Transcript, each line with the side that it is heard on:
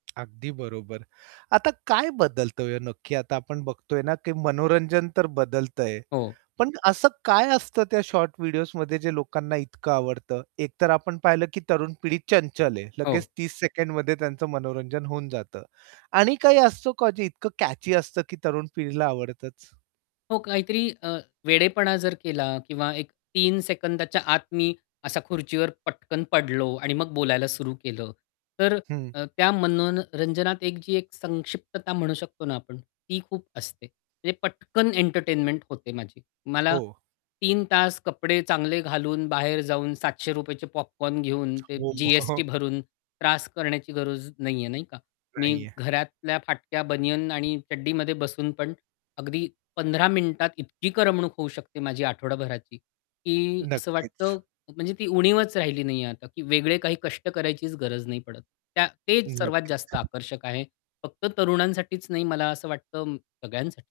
right: अगदी बरोबर. आता काय बदलतंय ओ, नक्की आता आपण बघतोय ना, की मनोरंजन तर बदलतंय
left: हो.
right: पण असं काय असतं त्या शॉर्ट व्हिडिओजमध्ये जे लोकांना इतकं आवडतं? एकतर आपण पाहिलं, की तरुण पिढी चंचल आहे. लगेच
left: हो.
right: 30 सेकंडमध्ये त्यांचं मनोरंजन होऊन जातं आणि काही असतं का जे इतकं कॅची असतं, की तरुण पिढीला आवडतंच.
left: हो. काहीतरी अ, वेडेपणा जर केला किंवा 3 सेकंदाच्या आत मी असा खुर्चीवर पटकन पडलो. आणि मग बोलायला सुरू केलं. तर
right: हं.
left: अ, अ, त्या मनो न रंजनात एक जी एक संक्षिप्तता म्हणू शकतो ना आपण, ती खूप असते. म्हणजे पटकन एंटरटेनमेंट होते माझी. मला
right: हो.
left: 3 तास कपडे चांगले घालून बाहेर जाऊन ₹700 चे पॉपकॉर्न घेऊन ते
right: हो.
left: जी-एस-टी भरून त्रास करण्याची गरज नाहीये. नाही का? मी
right: नाहीये.
left: घरातल्या फाटक्या बनियन आणि चड्डीमध्ये बसून पण अगदी 15 मिनिटात इतकी करमणूक होऊ शकते माझी आठवडाभराची. की असं
right: नक्कीच.
left: वाटतं म्हणजे ती उणीवच राहिली नाहीये आता, की वेगळे काही कष्ट करायचीच गरज नाही पडत. त्या तेच सर्वात जास्त
right: नक्कीच.
left: आकर्षक आहे. फक्त तरुणांसाठीच नाही, मला असं वाटतं सगळ्यांसाठी.